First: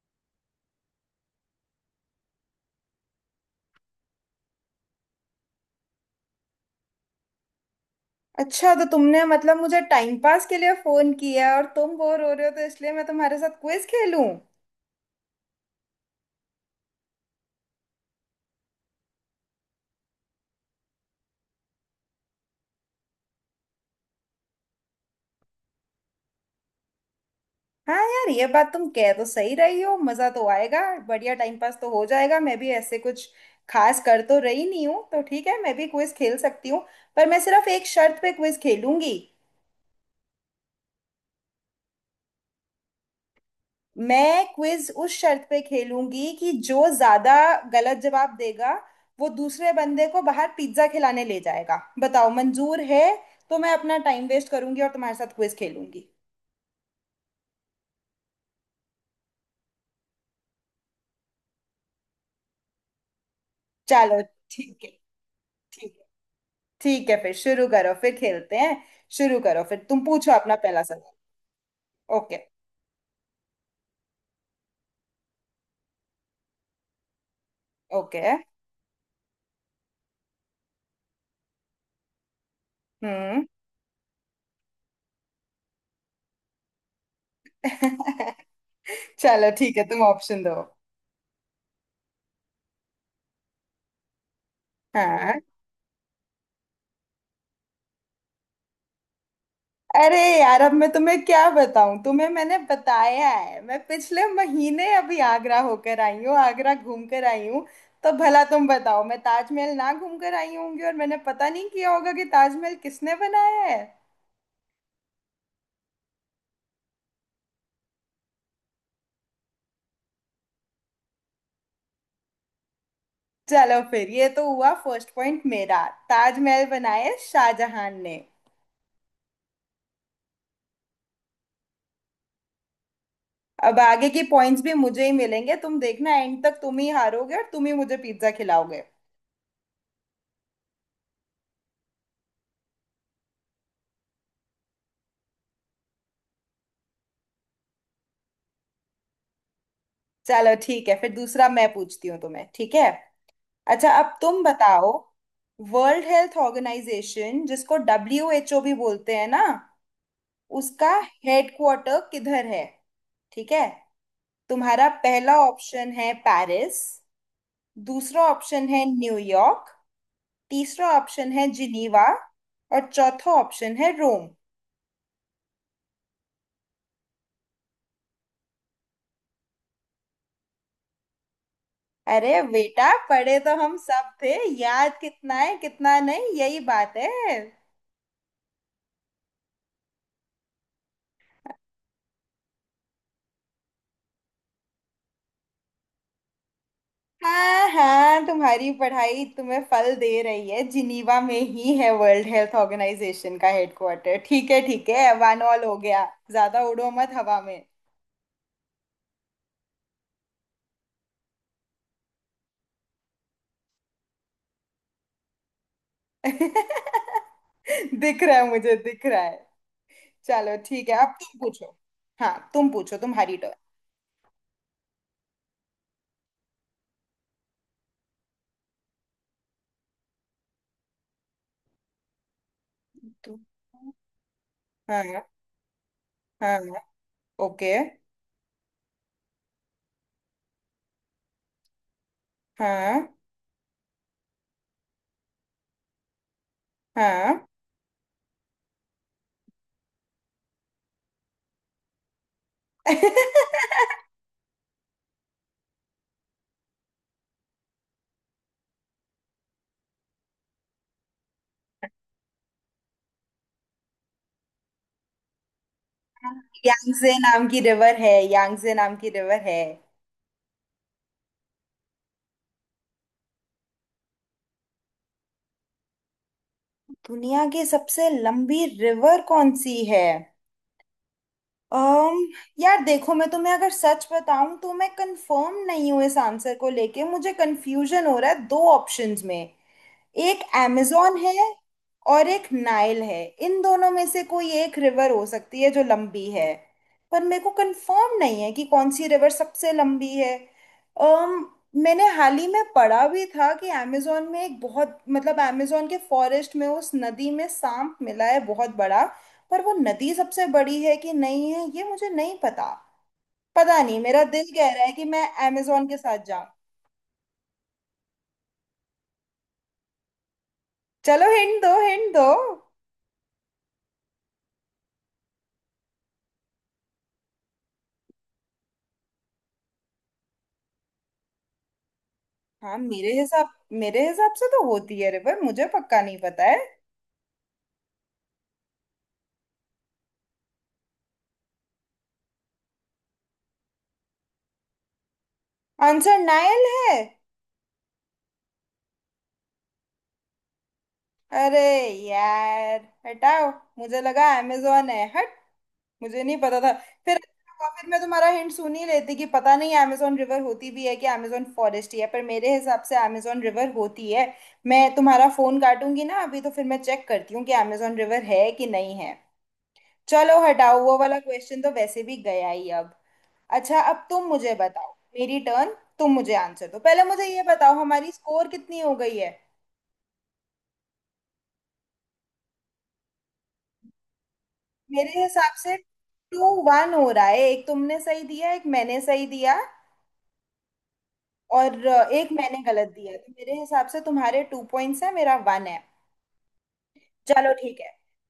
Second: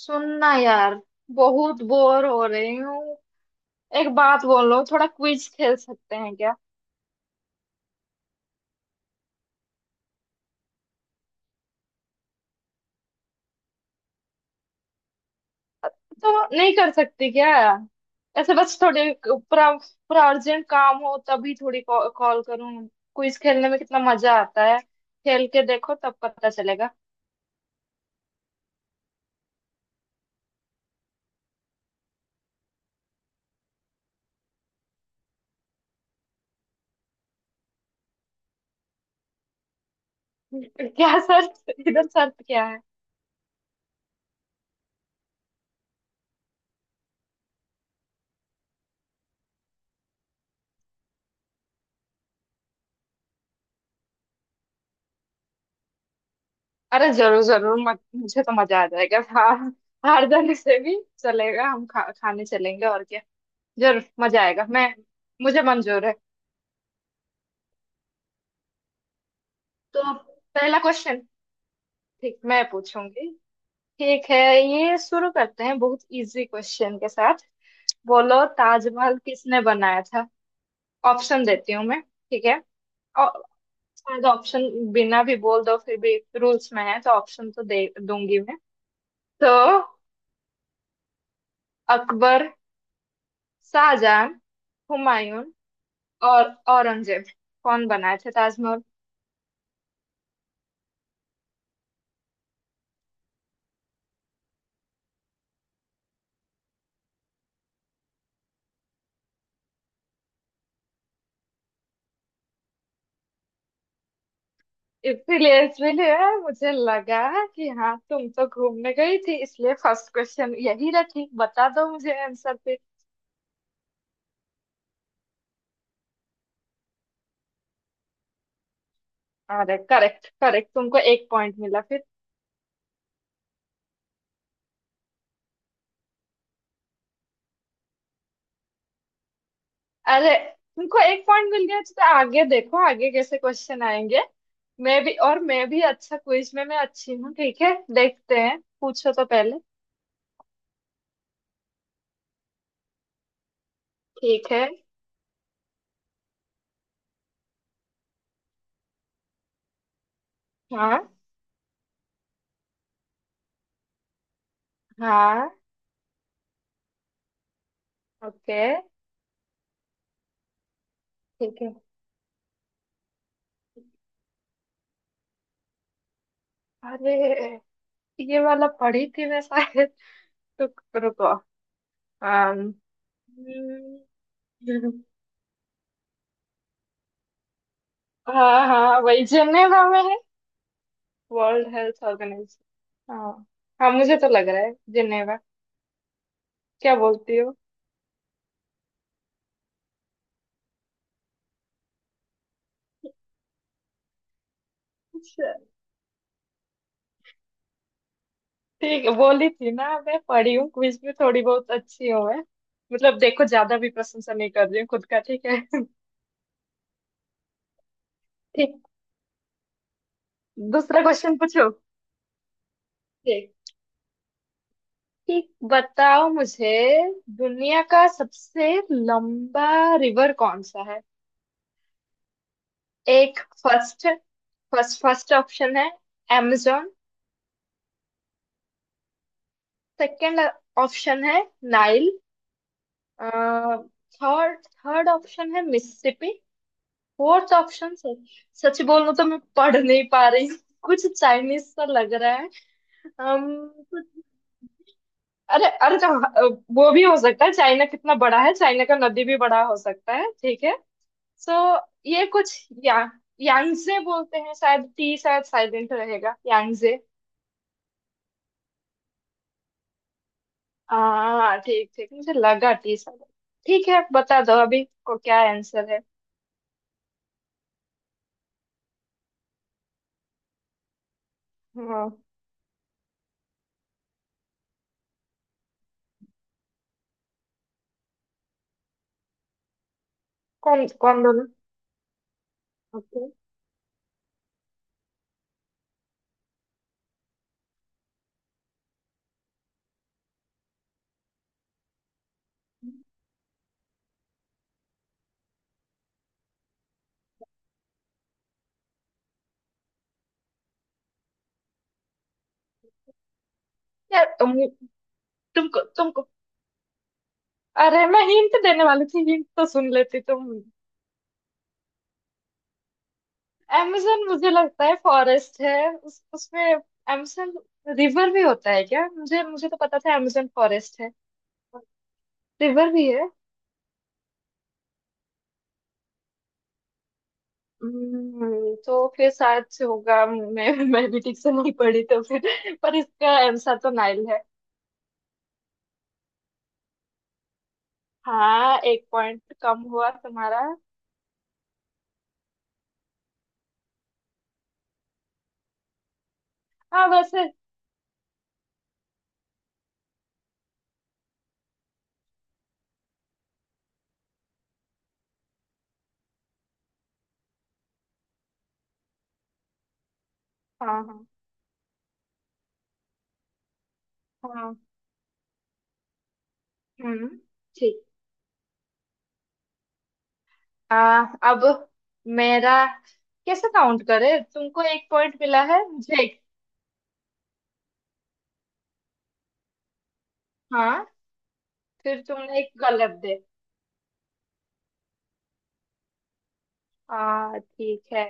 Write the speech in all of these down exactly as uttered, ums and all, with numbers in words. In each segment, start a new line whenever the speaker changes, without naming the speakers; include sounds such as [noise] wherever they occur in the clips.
सुनना यार, बहुत बोर हो रही हूँ। एक बात बोलो, थोड़ा क्विज खेल सकते हैं क्या?
अच्छा, तो तुमने मतलब मुझे टाइम पास के लिए फोन किया और तुम बोर हो रहे हो, तो इसलिए मैं तुम्हारे साथ क्विज खेलूं।
तो नहीं कर सकती क्या? ऐसे बस थोड़े पूरा पूरा अर्जेंट काम हो तभी थोड़ी कॉल करूँ। क्विज खेलने में कितना मजा आता है, खेल के देखो तब पता चलेगा।
हाँ यार, ये बात तुम कह तो सही रही हो, मजा तो आएगा। बढ़िया टाइम पास तो हो जाएगा। मैं भी ऐसे कुछ खास कर तो रही नहीं हूँ, तो ठीक है, मैं भी क्विज खेल सकती हूँ। पर मैं सिर्फ एक शर्त पे क्विज खेलूंगी।
[laughs] क्या शर्त, इधर शर्त क्या है?
मैं क्विज उस शर्त पे खेलूंगी कि जो ज्यादा गलत जवाब देगा, वो दूसरे बंदे को बाहर पिज्जा खिलाने ले जाएगा। बताओ मंजूर है? तो मैं अपना टाइम वेस्ट करूंगी और तुम्हारे साथ क्विज खेलूंगी।
अरे जरूर जरूर, मत, मुझे तो मजा आ जाएगा। हार हार जाने से भी चलेगा, हम खा, खाने चलेंगे और क्या। जरूर
चलो
मजा आएगा।
ठीक
मैं
है।
मुझे
ठीक है।
मंजूर है।
ठीक है फिर, शुरू करो, फिर खेलते हैं। शुरू करो, फिर
तो
तुम
अब
पूछो अपना
पहला
पहला सवाल।
क्वेश्चन।
ओके।
ठीक, मैं पूछूंगी। ठीक है। ये शुरू करते हैं बहुत इजी क्वेश्चन के साथ।
ओके।
बोलो, ताजमहल किसने बनाया था? ऑप्शन देती हूँ मैं, ठीक है। और
हम्म।
शायद ऑप्शन बिना भी बोल दो, फिर भी रूल्स में है तो ऑप्शन तो दे दूंगी मैं।
चलो
तो
ठीक है, तुम ऑप्शन दो।
अकबर, शाहजहां,
हाँ।
हुमायूं और औरंगजेब, कौन बनाए थे ताजमहल?
अरे यार, अब मैं तुम्हें क्या बताऊं, तुम्हें मैंने बताया है मैं पिछले महीने अभी आगरा होकर आई हूँ, आगरा घूम कर आई हूँ। तो भला तुम बताओ, मैं ताजमहल ना घूम कर आई होंगी और मैंने पता नहीं किया होगा कि ताजमहल किसने बनाया है।
इसीलिए इसीलिए मुझे लगा कि हाँ, तुम तो घूमने गई थी, इसलिए फर्स्ट क्वेश्चन यही रखी। बता दो मुझे आंसर फिर।
चलो फिर, ये तो हुआ फर्स्ट पॉइंट मेरा। ताजमहल बनाया शाहजहां ने।
अरे, करेक्ट करेक्ट, तुमको एक पॉइंट मिला फिर।
अब आगे की पॉइंट्स भी मुझे ही मिलेंगे, तुम देखना, एंड तक तुम ही हारोगे और तुम ही मुझे पिज्जा खिलाओगे।
अरे, तुमको एक पॉइंट मिल गया तो आगे देखो, आगे कैसे क्वेश्चन आएंगे। मैं भी और मैं भी अच्छा, क्विज में मैं अच्छी हूँ, ठीक है, देखते हैं, पूछो तो पहले।
चलो ठीक है, फिर दूसरा मैं पूछती हूँ तुम्हें, ठीक है? अच्छा, अब तुम
ठीक है।
बताओ। वर्ल्ड हेल्थ ऑर्गेनाइजेशन, जिसको डब्ल्यू एच ओ भी बोलते हैं ना, उसका
हाँ
हेडक्वार्टर किधर है? ठीक है। तुम्हारा पहला
हाँ।
ऑप्शन है पेरिस, दूसरा
ओके।
ऑप्शन है न्यूयॉर्क, तीसरा ऑप्शन है
ठीक है।
जिनीवा, और चौथा ऑप्शन है रोम।
अरे, ये वाला पढ़ी थी मैं शायद। [laughs] तो रुको।
अरे
um,
बेटा, पढ़े तो हम
हम्म,
सब थे। याद कितना है कितना नहीं, यही बात है।
हाँ हाँ, वही जिनेवा में है, वर्ल्ड हेल्थ ऑर्गेनाइजेशन, हाँ। हाँ, मुझे तो लग रहा है जिनेवा। क्या बोलती हो?
हाँ हाँ, तुम्हारी पढ़ाई तुम्हें फल दे रही है। जिनीवा में ही है वर्ल्ड हेल्थ ऑर्गेनाइजेशन का हेडक्वार्टर। ठीक है ठीक है, वन
अच्छा।
ऑल हो गया। ज्यादा उड़ो मत हवा में।
ठीक है, बोली थी ना, मैं पढ़ी हूँ, क्विज में थोड़ी बहुत अच्छी हूँ मैं। मतलब देखो, ज्यादा भी प्रशंसा नहीं कर रही हूँ खुद का, ठीक है। [laughs]
[laughs] दिख रहा है, मुझे
ठीक,
दिख रहा है। चलो ठीक है,
दूसरा
अब
क्वेश्चन
तुम
पूछो।
पूछो। हाँ, तुम पूछो, तुम्हारी
ठीक
टर्न।
ठीक, बताओ मुझे। दुनिया का सबसे लंबा रिवर कौन सा है? एक
तो
फर्स्ट फर्स्ट
हाँ।
फर्स्ट ऑप्शन है
हाँ,
amazon।
ओके।
सेकंड ऑप्शन है नाइल।
हाँ
थर्ड थर्ड ऑप्शन है मिसिसिपी।
हाँ।
फोर्थ ऑप्शन से, सच बोलूं तो मैं पढ़ नहीं पा रही हूँ। कुछ चाइनीज सा लग रहा है।
[laughs]
अम्म, कुछ- अरे अरे, तो अ, वो भी हो सकता है, चाइना कितना बड़ा है, चाइना का नदी भी बड़ा हो सकता है, ठीक है। सो ये कुछ या यांगजे बोलते हैं, शायद टी शायद साइलेंट रहेगा, यांगजे।
यांगजे नाम की रिवर है, यांगजे नाम की रिवर है।
हाँ, ठीक ठीक, मुझे लगा टी साइलेंट। ठीक है, बता दो अभी को क्या आंसर है।
दुनिया की सबसे लंबी रिवर कौन सी है?
हाँ,
um, यार देखो, मैं तुम्हें अगर सच बताऊं तो मैं कंफर्म नहीं हूं इस आंसर को लेके, मुझे कंफ्यूजन हो रहा है दो ऑप्शंस में। एक
कौन
amazon
कौन?
है
दोनों?
और एक नाइल
ओके।
है। इन दोनों में से कोई एक रिवर हो सकती है जो लंबी है। पर मेरे को कंफर्म नहीं है कि कौन सी रिवर सबसे लंबी है। um, मैंने हाल ही में पढ़ा भी था कि amazon में एक बहुत, मतलब amazon के फॉरेस्ट में उस नदी में सांप मिला है बहुत बड़ा। पर वो नदी सबसे बड़ी है कि नहीं है ये मुझे नहीं पता। पता नहीं, मेरा
यार,
दिल
तुम-
कह रहा है कि मैं
तुमको
amazon के साथ
तुमको
जाऊं।
अरे, मैं हिंट देने वाली थी, हिंट तो सुन लेती तुम।
चलो हिंट दो, हिंट दो।
amazon मुझे लगता है फॉरेस्ट है उस उसमें। amazon रिवर भी होता है क्या? मुझे मुझे तो पता था amazon फॉरेस्ट है।
हाँ,
रिवर भी
मेरे
है।
हिसाब मेरे हिसाब से तो होती है रिवर, मुझे पक्का नहीं पता है।
हम्म, तो फिर शायद से होगा, मैं मैं भी ठीक से नहीं पढ़ी, तो फिर पर इसका आंसर तो नाइल है।
आंसर नायल है?
हाँ, एक पॉइंट कम हुआ तुम्हारा।
अरे यार हटाओ, मुझे लगा अमेजोन है, हट। मुझे नहीं पता था।
हाँ
फिर
वैसे।
फिर मैं तुम्हारा हिंट सुन ही लेती कि पता नहीं अमेजोन रिवर होती भी है कि अमेजोन फॉरेस्ट ही है, पर मेरे हिसाब से अमेजोन रिवर होती है। मैं तुम्हारा फोन काटूंगी ना अभी, तो फिर मैं चेक करती हूँ कि अमेजोन रिवर है कि नहीं है। चलो हटाओ, वो
हाँ
वाला
हाँ।
क्वेश्चन तो वैसे भी गया ही अब। अच्छा, अब तुम मुझे
हाँ,
बताओ। मेरी टर्न। तुम मुझे आंसर दो पहले, मुझे
हम्म,
ये बताओ
ठीक।
हमारी स्कोर कितनी हो गई है।
आ, अब मेरा कैसे काउंट करे? तुमको एक
मेरे
पॉइंट
हिसाब
मिला
से
है, मुझे एक।
टू वन हो रहा है। एक तुमने सही दिया, एक मैंने सही दिया,
हाँ,
और अ,
फिर
एक
तुमने
मैंने
एक
गलत
गलत
दिया, तो
दे।
मेरे हिसाब से तुम्हारे टू पॉइंट्स है, मेरा वन है। चलो
आ
ठीक है।
ठीक है।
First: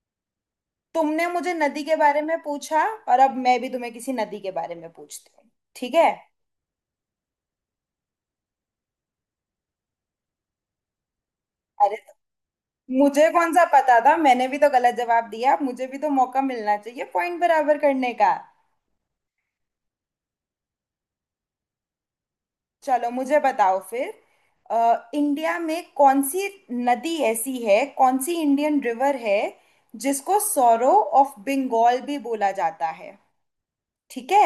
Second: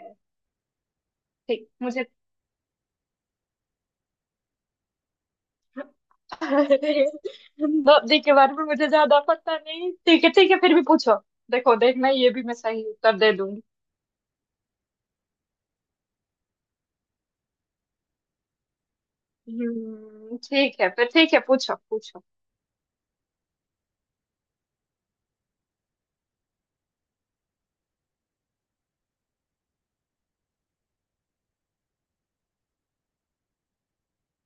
तुमने मुझे
ठीक,
नदी के
मुझे।
बारे में पूछा और अब मैं भी तुम्हें किसी नदी के बारे में पूछती हूँ, ठीक
[laughs]
है?
दो के बारे में मुझे ज्यादा पता नहीं, ठीक है ठीक है, फिर भी पूछो। देखो
अरे
देखना, ये भी मैं सही
तो
उत्तर
मुझे
दे
कौन
दूंगी।
सा पता था, मैंने भी तो गलत जवाब दिया, मुझे भी तो मौका मिलना चाहिए पॉइंट बराबर करने का।
हम्म, ठीक है फिर, ठीक है, पूछो पूछो।
चलो मुझे बताओ फिर। अ, इंडिया में कौन सी नदी ऐसी है, कौन सी इंडियन रिवर है जिसको सौरो ऑफ बंगाल भी बोला जाता है? ठीक है,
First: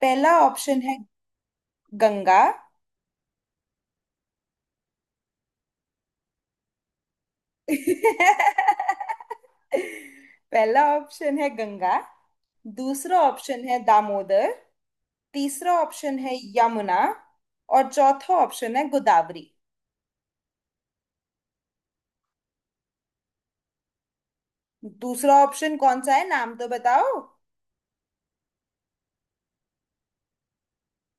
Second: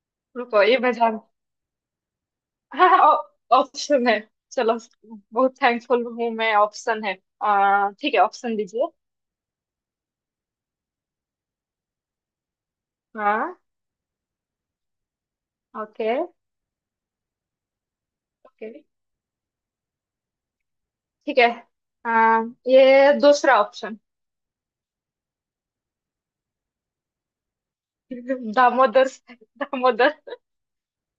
पहला
रुको, ये
ऑप्शन
मैं
है
जान।
गंगा।
हाँ, ऑप्शन है। चलो, बहुत थैंकफुल हूँ मैं, ऑप्शन है। आ ठीक है, ऑप्शन दीजिए।
[laughs] पहला ऑप्शन है गंगा, दूसरा
हाँ।
ऑप्शन है दामोदर, तीसरा
ओके।
ऑप्शन है यमुना, और चौथा
ओके।
ऑप्शन है गोदावरी।
ठीक है। आ, ये दूसरा ऑप्शन।
दूसरा ऑप्शन कौन सा है, नाम तो बताओ।
[laughs] दामोदर, दामोदर।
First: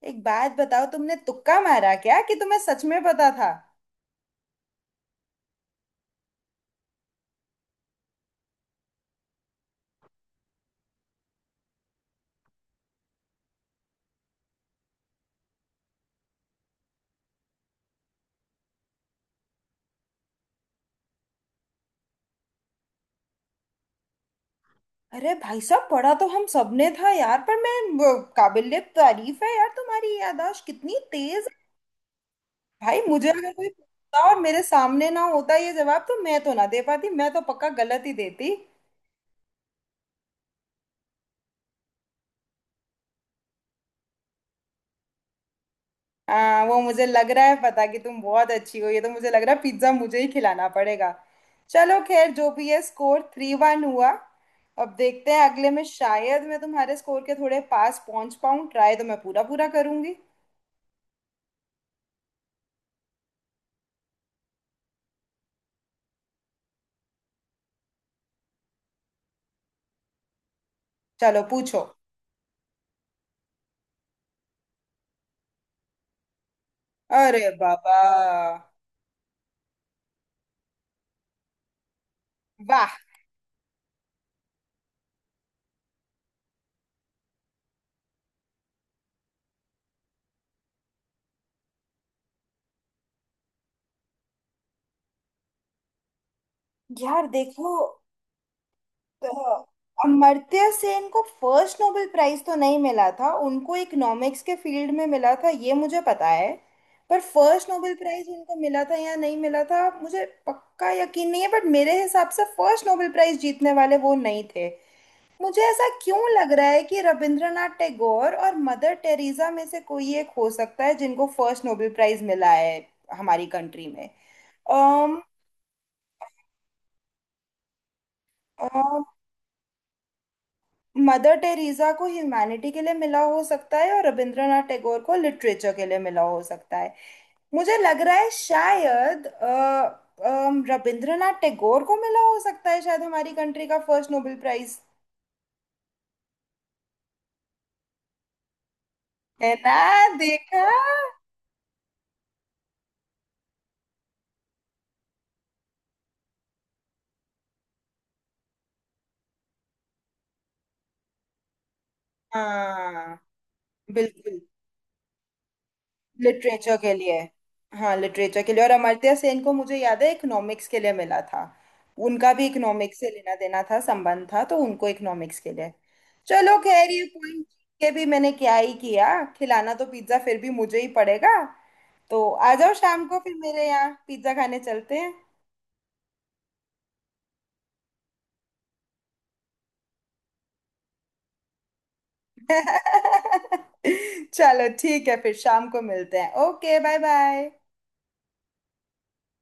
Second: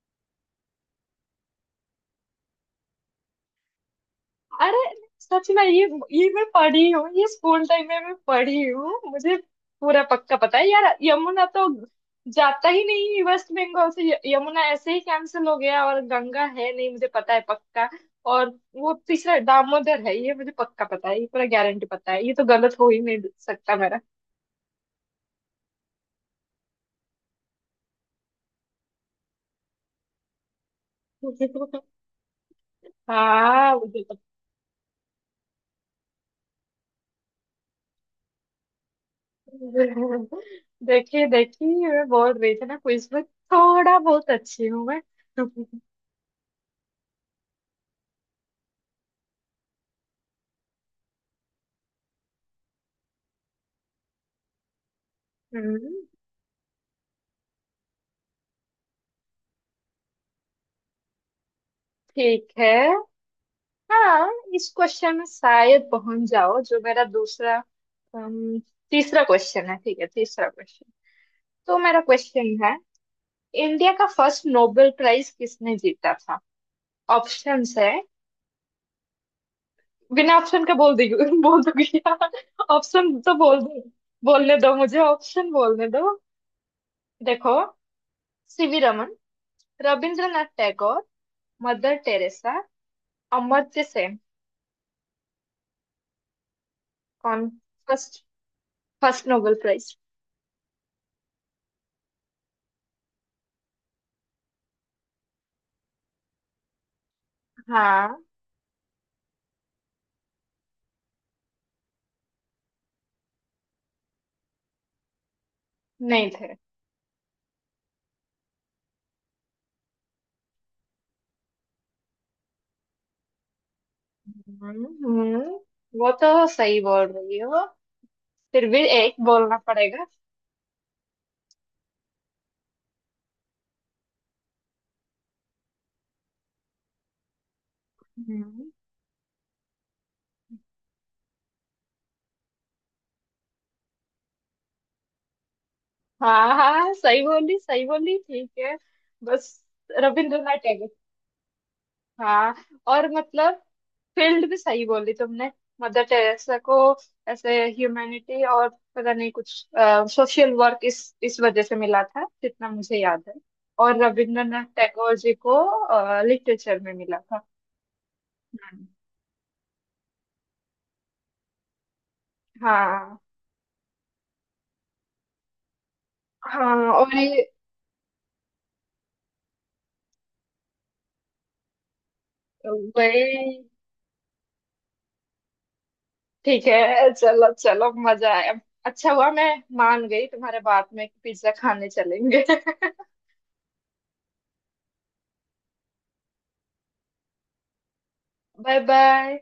एक बात बताओ, तुमने तुक्का मारा क्या कि तुम्हें सच में पता था?
अरे, सच में ये ये मैं पढ़ी हूँ, ये स्कूल टाइम में मैं पढ़ी हूँ। मुझे पूरा पक्का पता है यार। यमुना तो जाता ही नहीं वेस्ट बंगाल से, य- यमुना ऐसे ही कैंसिल हो गया। और गंगा है नहीं, मुझे पता है पक्का। और वो तीसरा दामोदर है, ये मुझे पक्का पता है, ये पूरा गारंटी पता है, ये तो गलत हो ही नहीं सकता मेरा। [laughs]
अरे भाई साहब, पढ़ा तो हम सबने था यार, पर मैं वो, काबिलियत तारीफ है यार, तुम्हारी याददाश्त कितनी तेज है। भाई मुझे अगर कोई
हाँ, मुझे तो
पूछता और मेरे सामने ना होता ये जवाब, तो मैं तो ना दे पाती, मैं तो पक्का गलत ही देती।
[laughs] देखिए देखिए, मैं बोल रही थी ना, क्विज में थोड़ा बहुत अच्छी हूँ मैं।
आ, वो मुझे लग रहा है पता, कि तुम बहुत अच्छी हो, ये तो मुझे लग रहा है पिज्जा मुझे ही खिलाना पड़ेगा। चलो खैर, जो भी है, स्कोर थ्री वन हुआ। अब देखते हैं अगले में
हम्म,
शायद मैं तुम्हारे स्कोर के थोड़े पास पहुंच पाऊं, ट्राई तो मैं पूरा पूरा करूंगी।
ठीक है। हाँ। इस क्वेश्चन में शायद पहुंच जाओ, जो मेरा दूसरा, अम, तीसरा क्वेश्चन है, ठीक है, तीसरा क्वेश्चन।
चलो
तो
पूछो।
मेरा क्वेश्चन है, इंडिया का फर्स्ट नोबेल प्राइज किसने जीता था?
अरे
ऑप्शंस है।
बाबा।
बिना ऑप्शन के बोल दी। [laughs] बोल दूंगी।
वाह।
ऑप्शन तो बोल दो। बोलने दो मुझे, ऑप्शन बोलने दो। देखो, सी we Raman, Rabindranath Tagore, Mother Teresa, Amartya Sen.
यार
कौन?
देखो,
फर्स्ट फर्स्ट
तो
नोबेल प्राइज?
अमर्त्य सेन को फर्स्ट नोबेल प्राइज तो नहीं मिला था, उनको इकोनॉमिक्स के फील्ड में मिला था, ये मुझे पता है। पर फर्स्ट नोबेल
हाँ।
प्राइज उनको मिला था या नहीं मिला था, मुझे पक्का यकीन नहीं है, बट मेरे हिसाब से फर्स्ट नोबेल प्राइज जीतने वाले वो नहीं थे। मुझे ऐसा क्यों
नहीं
लग
थे।
रहा है कि रविंद्रनाथ टैगोर और मदर टेरेसा में से कोई एक हो सकता है जिनको फर्स्ट नोबेल प्राइज मिला है हमारी कंट्री में।
हम्म
um,
हम्म। वो तो सही बोल रही हो। फिर भी
um,
एक बोलना पड़ेगा।
मदर टेरेसा को ह्यूमैनिटी के लिए मिला हो सकता है और रविंद्रनाथ टैगोर को लिटरेचर के लिए मिला हो सकता है। मुझे लग रहा है
हम्म।
शायद अ, अम, रविंद्रनाथ टैगोर को मिला हो सकता है, शायद हमारी कंट्री का फर्स्ट नोबेल प्राइज।
हाँ हाँ, सही बोली सही बोली, ठीक है, बस।
है ना?
रविंद्रनाथ
देखा।
टैगोर, हाँ, और मतलब फील्ड भी सही बोली तुमने। मदर टेरेसा को ऐसे ह्यूमैनिटी और पता नहीं कुछ सोशल वर्क, इस इस वजह से मिला था जितना मुझे
हाँ,
याद है। और
बिल्कुल।
रविंद्रनाथ टैगोर जी को
लिटरेचर
लिटरेचर
के
में
लिए।
मिला था।
हाँ, लिटरेचर के लिए। और
हम्म।
अमर्त्य सेन को मुझे याद है इकोनॉमिक्स के लिए मिला था। उनका भी इकोनॉमिक्स से
हाँ
लेना देना था, संबंध था, तो उनको इकोनॉमिक्स के लिए। चलो
हाँ,
खैर, ये
और ये
पॉइंट के भी मैंने क्या ही किया, खिलाना तो पिज्जा फिर भी मुझे ही पड़ेगा। तो आ जाओ शाम
वही।
को फिर, मेरे यहाँ पिज्जा खाने चलते हैं।
ठीक है, चलो चलो, मजा आया। अच्छा हुआ मैं मान गई तुम्हारे बात में कि पिज्जा खाने चलेंगे। [laughs]
[laughs] चलो ठीक है, फिर शाम को मिलते हैं। Okay bye bye.
Bye bye.